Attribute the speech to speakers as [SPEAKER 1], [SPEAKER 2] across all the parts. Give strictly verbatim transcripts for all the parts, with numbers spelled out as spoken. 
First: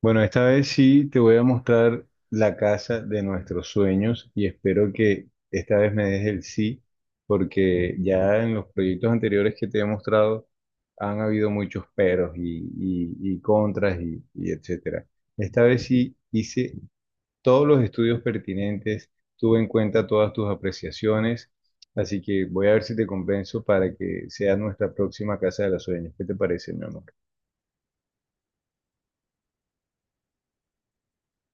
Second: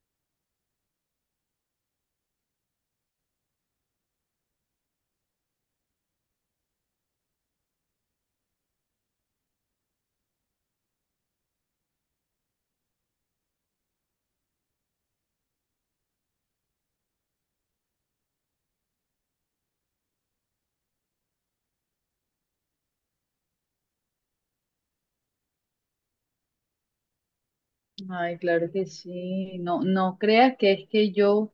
[SPEAKER 1] Bueno, esta vez sí te voy a mostrar la casa de nuestros sueños y espero que esta vez me des el sí, porque ya en los proyectos anteriores que te he mostrado han habido muchos peros y, y- y contras y, y etcétera. Esta vez sí hice todos los estudios pertinentes, tuve en cuenta todas tus apreciaciones, así que voy a ver si te convenzo para que sea nuestra próxima casa de los sueños. ¿Qué te parece, mi amor?
[SPEAKER 2] Ay, claro que sí. No, no creas que es que yo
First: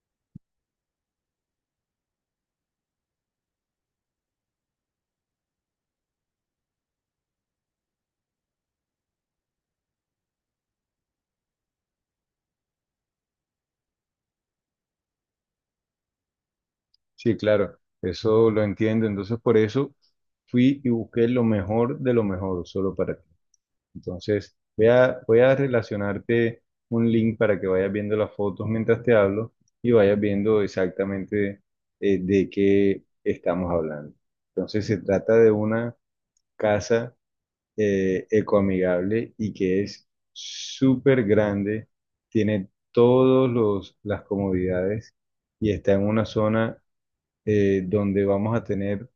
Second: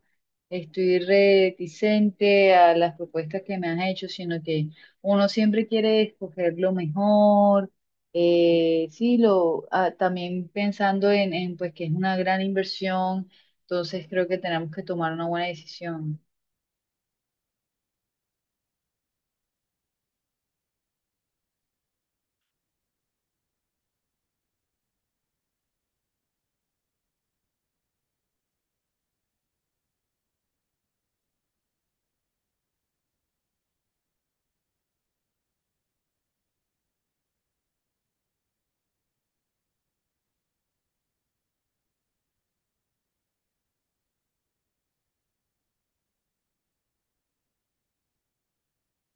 [SPEAKER 2] estoy reticente a las propuestas que me has hecho, sino que uno siempre quiere escoger lo mejor. Eh, sí, lo, ah, también pensando en, en pues que es una gran inversión, entonces creo que tenemos que tomar una buena decisión.
[SPEAKER 1] Sí, claro, eso lo entiendo. Entonces, por eso fui y busqué lo mejor de lo mejor solo para ti. Entonces, voy a, voy a relacionarte un link para que vayas viendo las fotos mientras te hablo y vayas viendo exactamente eh, de qué estamos hablando. Entonces, se trata de una casa eh, ecoamigable y que es súper grande, tiene todas las comodidades y está en una zona eh, donde vamos a tener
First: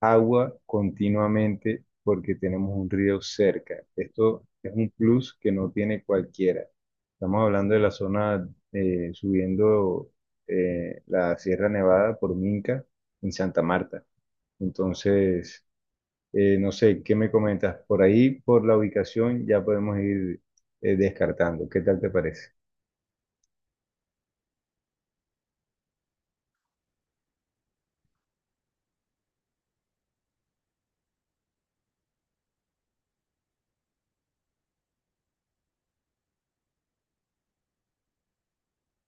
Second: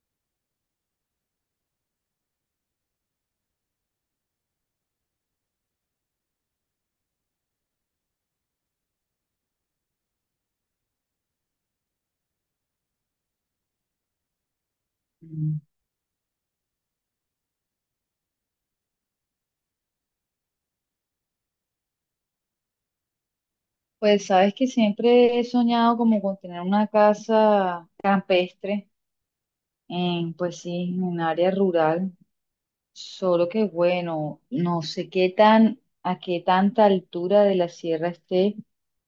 [SPEAKER 1] agua continuamente porque tenemos un río cerca. Esto es un plus que no tiene cualquiera. Estamos hablando de la zona eh, subiendo eh, la Sierra Nevada por Minca en Santa Marta.
[SPEAKER 2] Mm.
[SPEAKER 1] Entonces, eh, no sé, ¿qué me comentas? Por ahí, por la ubicación, ya podemos ir eh, descartando. ¿Qué tal te parece?
[SPEAKER 2] Pues sabes que siempre he soñado como con tener una casa campestre, en, pues sí, en un área rural. Solo que bueno, no sé qué tan, a qué tanta altura de la sierra esté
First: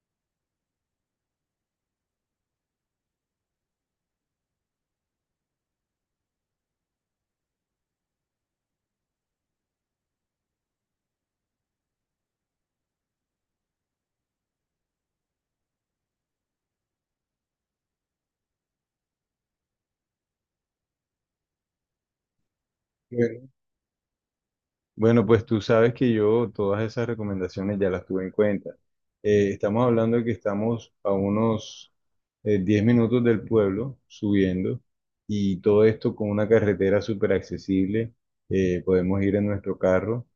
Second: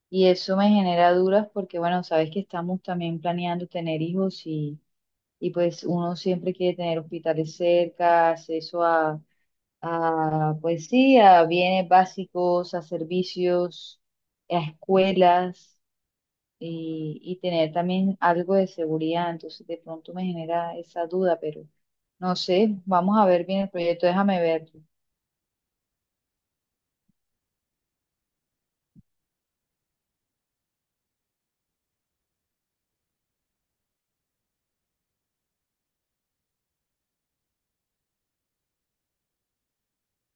[SPEAKER 2] y eso me genera dudas porque bueno, sabes que estamos también planeando tener hijos y, y pues uno siempre quiere tener hospitales cerca, acceso a, a pues sí, a bienes básicos, a servicios, a escuelas y, y tener también algo de seguridad. Entonces de pronto me genera esa duda, pero no sé, vamos a ver bien el proyecto, déjame ver.
[SPEAKER 1] Bueno, pues tú sabes que yo todas esas recomendaciones ya las tuve en cuenta. Eh, estamos hablando de que estamos a unos eh, diez minutos del pueblo subiendo y todo esto con una carretera súper accesible. Eh, podemos ir en nuestro carro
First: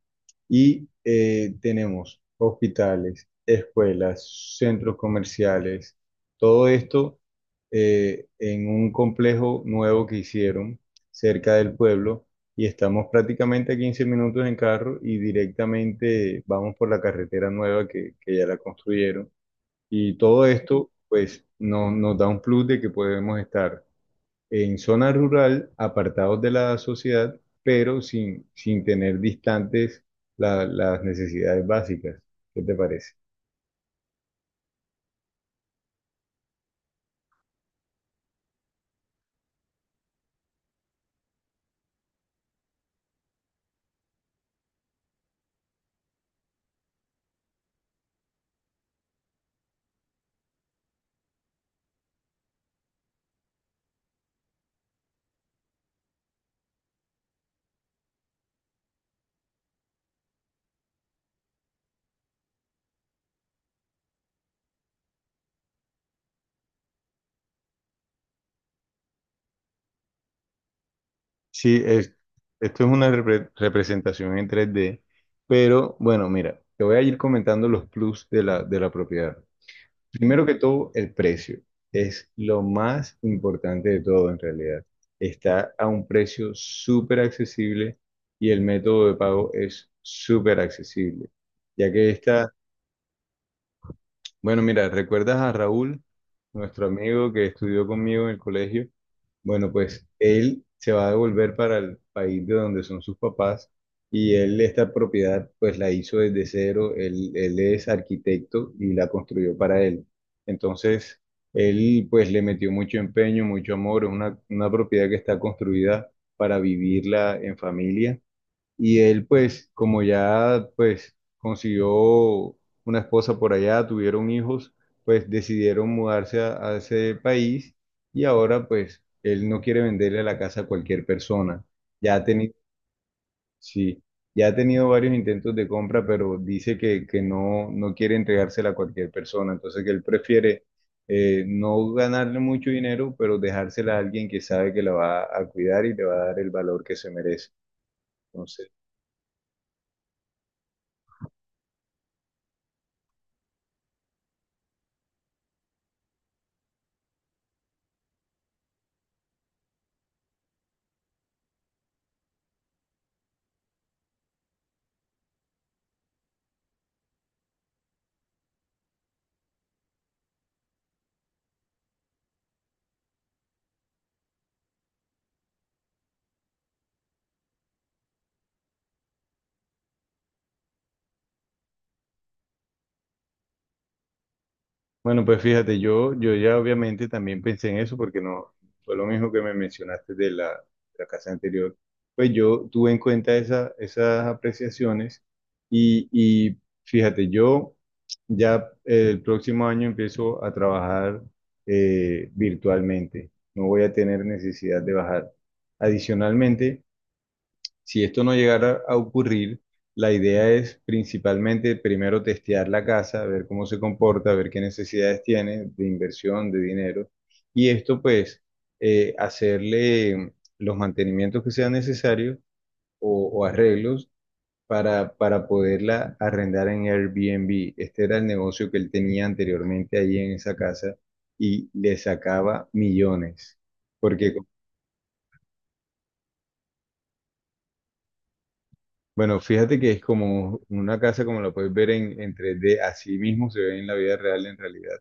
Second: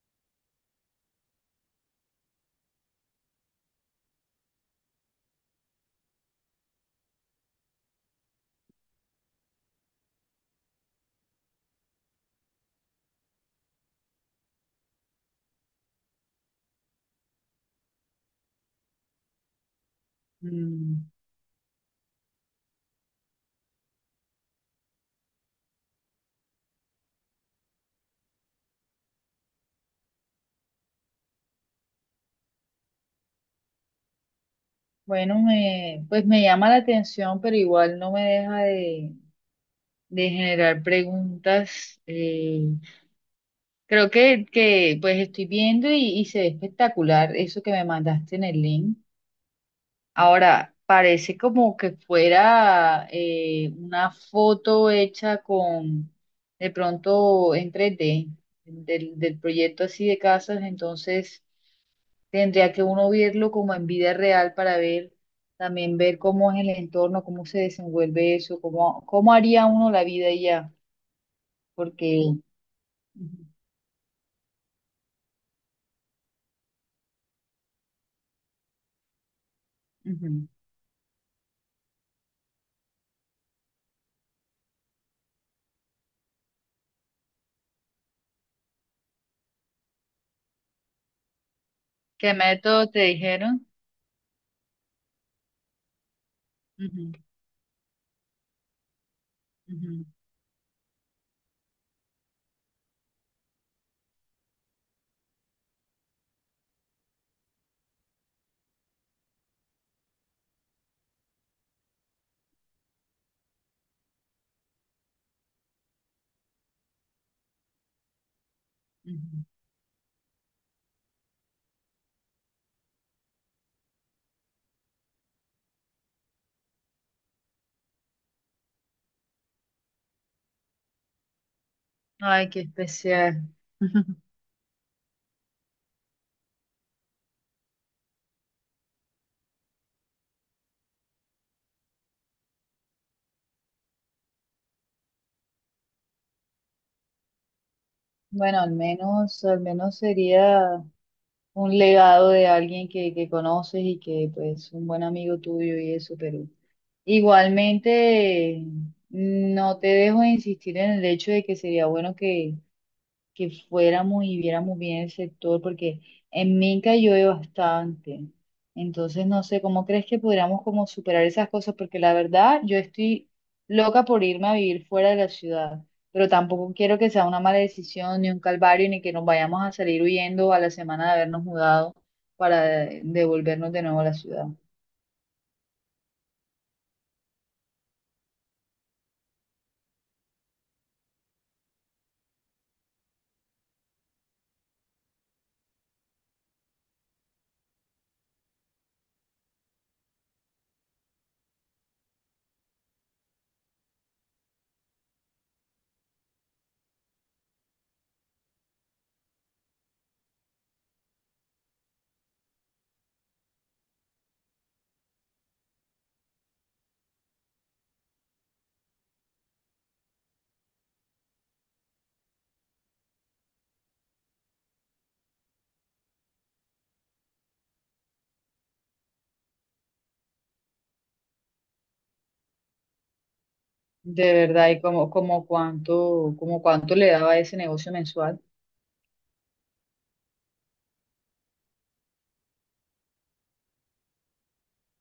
[SPEAKER 1] y eh, tenemos hospitales, escuelas, centros comerciales, todo esto eh, en un complejo nuevo que hicieron cerca del pueblo y estamos prácticamente a quince minutos en carro y directamente vamos por la carretera nueva que, que ya la construyeron. Y todo esto
[SPEAKER 2] Mm.
[SPEAKER 1] pues no- nos da un plus de que podemos estar en zona rural, apartados de la sociedad, pero sin, sin tener distantes la- las necesidades básicas. ¿Qué te parece?
[SPEAKER 2] Bueno, me, pues me llama la atención, pero igual no me deja de, de generar preguntas. Eh, creo que, que pues estoy viendo y, y se ve espectacular eso que me mandaste en el link. Ahora, parece como que fuera eh, una foto hecha con, de pronto en tres D, del, del proyecto así de casas, entonces... Tendría que uno verlo como en vida real para ver, también ver cómo es el entorno, cómo se desenvuelve eso, cómo, cómo haría uno la vida y ya,
[SPEAKER 1] Sí, es,
[SPEAKER 2] porque...
[SPEAKER 1] esto es una
[SPEAKER 2] Ujú,
[SPEAKER 1] repre- representación en tres d, pero bueno, mira, te voy a ir comentando los plus de la, de la propiedad. Primero
[SPEAKER 2] ujú.
[SPEAKER 1] que todo, el precio es lo más importante de todo en realidad. Está a un precio súper accesible y el método de pago es súper accesible, ya que
[SPEAKER 2] ¿Qué
[SPEAKER 1] esta.
[SPEAKER 2] método te dijeron?
[SPEAKER 1] Bueno, mira, ¿recuerdas a Raúl, nuestro
[SPEAKER 2] Ujú,
[SPEAKER 1] amigo que estudió conmigo en el colegio? Bueno,
[SPEAKER 2] ujú,
[SPEAKER 1] pues él se va a devolver para el país de donde son sus papás y él esta propiedad pues la hizo desde cero, él, él es arquitecto y la construyó para él. Entonces, él pues le metió mucho empeño, mucho amor, es una, una propiedad que está construida para vivirla en familia y él,
[SPEAKER 2] ujú.
[SPEAKER 1] pues, como ya, pues, consiguió una esposa por allá, tuvieron hijos, pues decidieron mudarse a, a ese país y ahora, pues, él no quiere venderle la casa a cualquier persona. Ya ha
[SPEAKER 2] Ay,
[SPEAKER 1] tenido,
[SPEAKER 2] qué especial.
[SPEAKER 1] sí, ya ha tenido varios intentos de compra, pero dice que, que no, no quiere entregársela a cualquier persona. Entonces, que él prefiere eh, no ganarle mucho dinero, pero dejársela a alguien que sabe que la va a cuidar y le va a dar el valor que se merece.
[SPEAKER 2] Bueno,
[SPEAKER 1] Entonces,
[SPEAKER 2] al menos, al menos sería un legado de alguien que, que conoces y que pues un buen amigo tuyo y eso, pero igualmente, no te dejo de insistir en el hecho de que sería bueno que, que fuéramos y viéramos bien el sector, porque en Minca llueve bastante. Entonces, no sé, ¿cómo crees que podríamos como superar esas cosas? Porque la verdad, yo estoy loca por irme a vivir fuera de la ciudad, pero tampoco quiero que sea una mala decisión, ni un calvario, ni que nos vayamos a salir huyendo a la semana de habernos mudado para devolvernos de nuevo a la ciudad.
[SPEAKER 1] bueno, pues fíjate, yo, yo ya obviamente también pensé en eso porque no fue lo mismo que me mencionaste de la, de la casa anterior. Pues yo tuve en cuenta esa- esas apreciaciones y, y fíjate, yo ya el próximo año empiezo a trabajar eh, virtualmente. No voy a tener necesidad de bajar. Adicionalmente, si esto no llegara a ocurrir, la idea es principalmente primero testear la casa, ver cómo se comporta, ver qué necesidades tiene de inversión, de dinero, y esto pues eh, hacerle los mantenimientos que sean necesarios o, o arreglos para, para poderla arrendar en Airbnb. Este era el negocio que él tenía anteriormente ahí en esa casa y le sacaba millones,
[SPEAKER 2] De
[SPEAKER 1] porque
[SPEAKER 2] verdad, y como, como cuánto, como cuánto le daba ese negocio mensual.
[SPEAKER 1] bueno, fíjate que es como una casa como la puedes ver en, en tres D, así mismo se ve en la vida real en realidad.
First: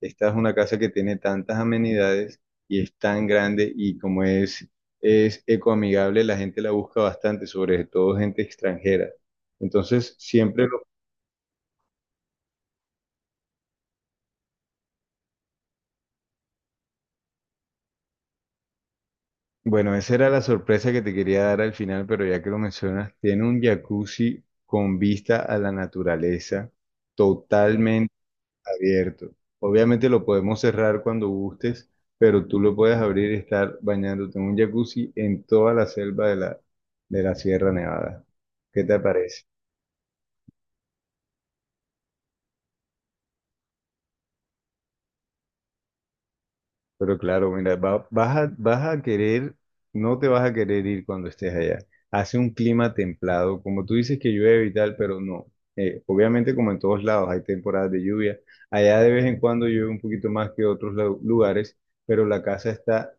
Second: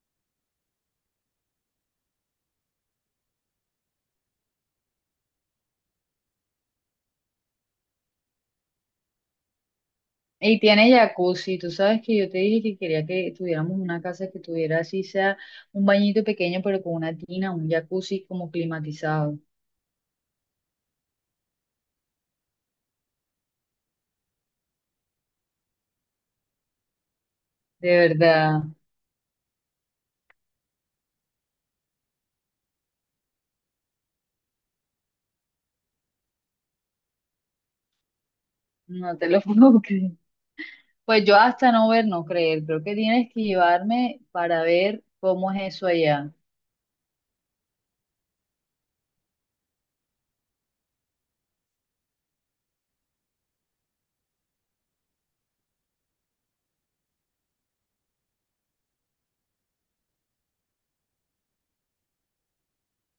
[SPEAKER 1] Esta es una casa que tiene tantas amenidades y es tan grande y como es, es ecoamigable, la gente la busca bastante, sobre todo gente extranjera. Entonces,
[SPEAKER 2] Y
[SPEAKER 1] siempre lo...
[SPEAKER 2] tiene jacuzzi, tú sabes que yo te dije que quería que tuviéramos una casa que tuviera así sea un bañito pequeño, pero con una tina, un jacuzzi como climatizado.
[SPEAKER 1] Bueno, esa era la sorpresa que te quería dar al final, pero ya que lo mencionas, tiene un jacuzzi con vista a la naturaleza,
[SPEAKER 2] De verdad,
[SPEAKER 1] abierto. Obviamente lo podemos cerrar cuando gustes, pero tú lo puedes abrir y estar bañándote en un jacuzzi en toda la selva de la, de la Sierra Nevada. ¿Qué te
[SPEAKER 2] no te lo
[SPEAKER 1] parece?
[SPEAKER 2] puedo creer. Pues yo hasta no ver, no creer, creo que tienes que llevarme para ver cómo es eso allá.
[SPEAKER 1] Pero claro, mira, va- vas a, vas a querer, no te vas a querer ir cuando estés allá. Hace un clima templado, como tú dices que llueve y tal, pero no. Eh, obviamente como en todos lados hay temporadas de lluvia. Allá de vez en cuando llueve un poquito más que otros lu- lugares, pero la casa está.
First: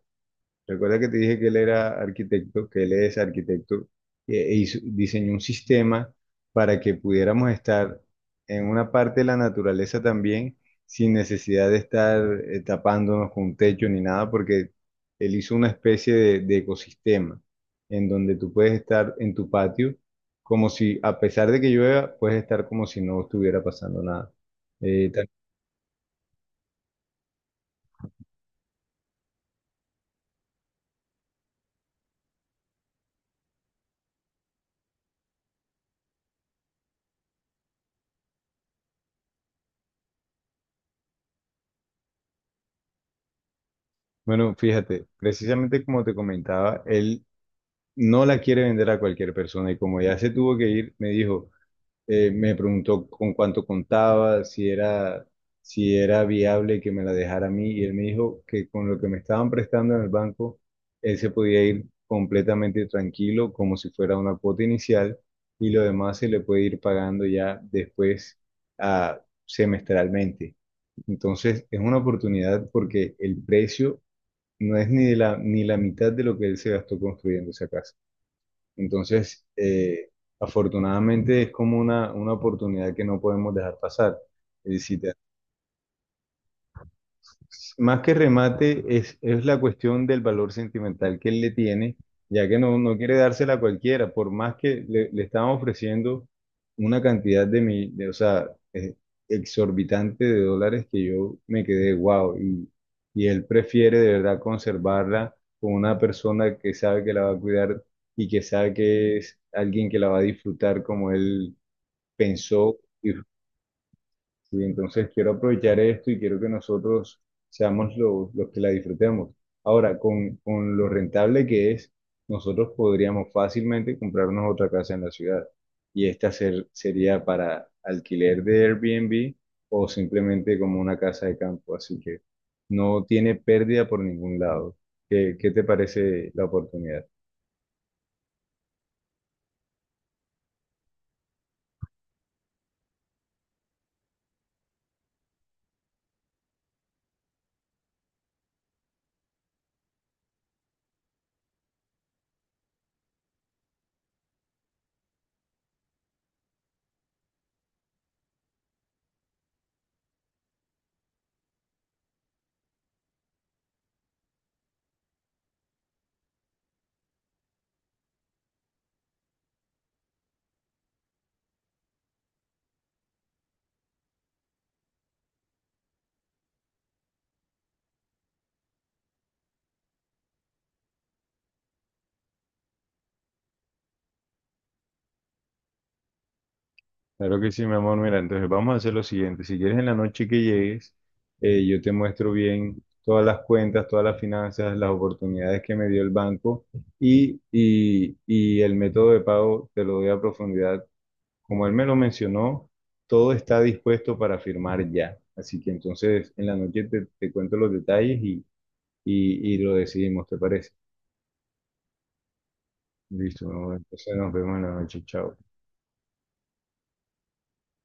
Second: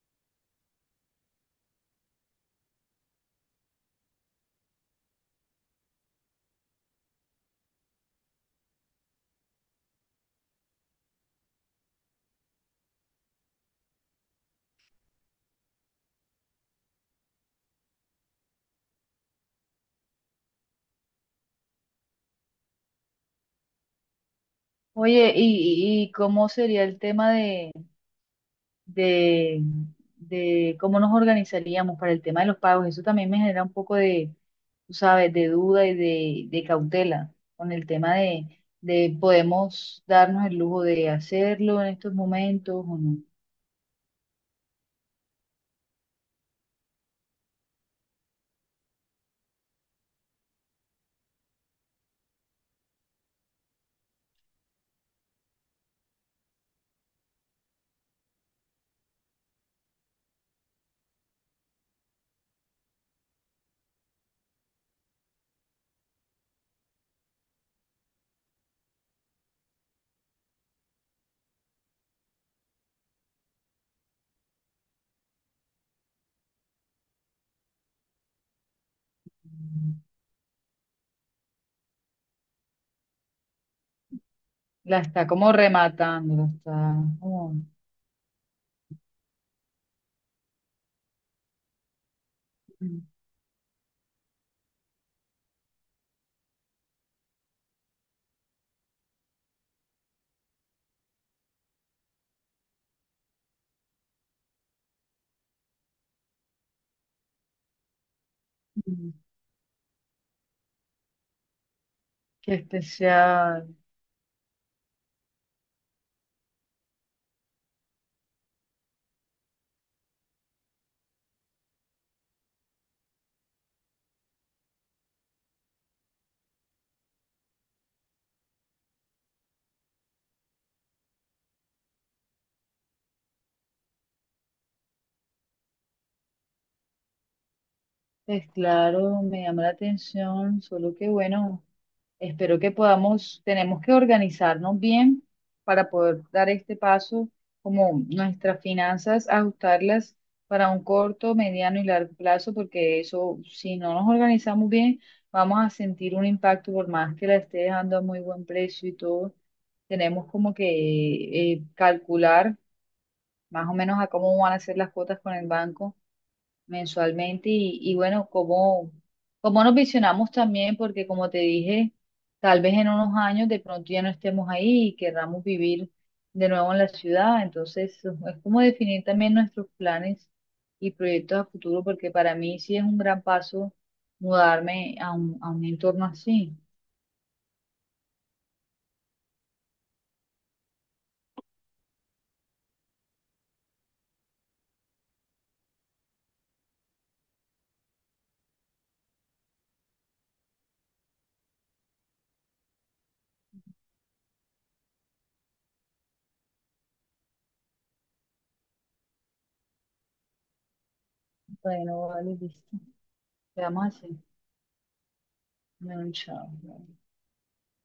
[SPEAKER 1] Recuerda que te dije que él era arquitecto, que él es arquitecto, e e hizo- diseñó un sistema para que pudiéramos estar en una parte de la naturaleza también sin necesidad de estar eh, tapándonos con un techo ni nada, porque él hizo una especie de, de ecosistema en donde tú puedes estar en tu patio como si, a pesar de que llueva, puedes estar como si no estuviera pasando nada. Eh, ta-
[SPEAKER 2] Oye, ¿y, y y cómo sería el tema de... de, de cómo nos organizaríamos para el tema de los pagos. Eso también me genera un poco de, tú sabes, de duda y de, de cautela con el tema de, de podemos darnos el lujo de hacerlo en estos momentos o no.
[SPEAKER 1] bueno, fíjate, precisamente como te comentaba, él no la quiere vender a cualquier persona y como ya se tuvo que ir, me dijo, eh, me preguntó con cuánto contaba, si era, si era viable que me la dejara a mí y él me dijo que con lo que me estaban prestando en el banco, él se podía ir completamente tranquilo como si fuera una cuota inicial y lo demás se le puede ir pagando ya después, ah, semestralmente. Entonces es una oportunidad porque el precio no es ni de la, ni la mitad de lo que él se gastó construyendo esa casa. Entonces, eh, afortunadamente es como una, una oportunidad que no podemos dejar pasar. Eh, si
[SPEAKER 2] La
[SPEAKER 1] te
[SPEAKER 2] está como rematando, la está como,
[SPEAKER 1] más que remate, es, es la cuestión del valor sentimental que él le tiene, ya que no, no
[SPEAKER 2] mm,
[SPEAKER 1] quiere dársela a cualquiera, por más que le, le estaban ofreciendo una cantidad de, mi, de, o sea, eh, exorbitante de dólares que yo me quedé wow, y, y él prefiere de verdad conservarla con una persona que sabe que la va a cuidar y que sabe
[SPEAKER 2] mm,
[SPEAKER 1] que es alguien que la va a disfrutar como él
[SPEAKER 2] qué
[SPEAKER 1] pensó.
[SPEAKER 2] especial.
[SPEAKER 1] Sí, entonces quiero aprovechar esto y quiero que nosotros seamos los, los que la disfrutemos. Ahora, con, con lo rentable que es, nosotros podríamos fácilmente comprarnos otra casa en la ciudad y esta ser- sería para alquiler de Airbnb o simplemente como una casa de campo, así que no tiene pérdida por ningún lado. ¿Qué, qué te parece la oportunidad?
[SPEAKER 2] Pues claro, me llama la atención, solo que bueno, espero que podamos, tenemos que organizarnos bien para poder dar este paso, como nuestras finanzas, ajustarlas para un corto, mediano y largo plazo, porque eso, si no nos organizamos bien, vamos a sentir un impacto por más que la esté dejando a muy buen precio y todo. Tenemos como que eh, calcular más o menos a cómo van a ser las cuotas con el banco mensualmente y, y bueno, cómo, cómo nos visionamos también, porque como te dije, tal vez en unos años de pronto ya no estemos ahí y querramos vivir de nuevo en la ciudad, entonces es como definir también nuestros planes y proyectos a futuro, porque para mí sí es un gran paso mudarme a un, a un entorno así.
[SPEAKER 1] Claro que sí, mi amor. Mira, entonces vamos a hacer lo siguiente. Si quieres en la noche que llegues, eh, yo te muestro bien todas las cuentas, todas las finanzas, las oportunidades que me dio el banco y, y, y el método de pago te lo doy a profundidad. Como él me lo mencionó, todo está dispuesto para firmar ya. Así que entonces en la noche te, te cuento los detalles y, y, y lo decidimos, ¿te parece?
[SPEAKER 2] Bueno, vale, listo.
[SPEAKER 1] Listo, mi amor.
[SPEAKER 2] Quedamos
[SPEAKER 1] Entonces
[SPEAKER 2] así.
[SPEAKER 1] nos vemos en la noche. Chao.
[SPEAKER 2] Bueno, chao.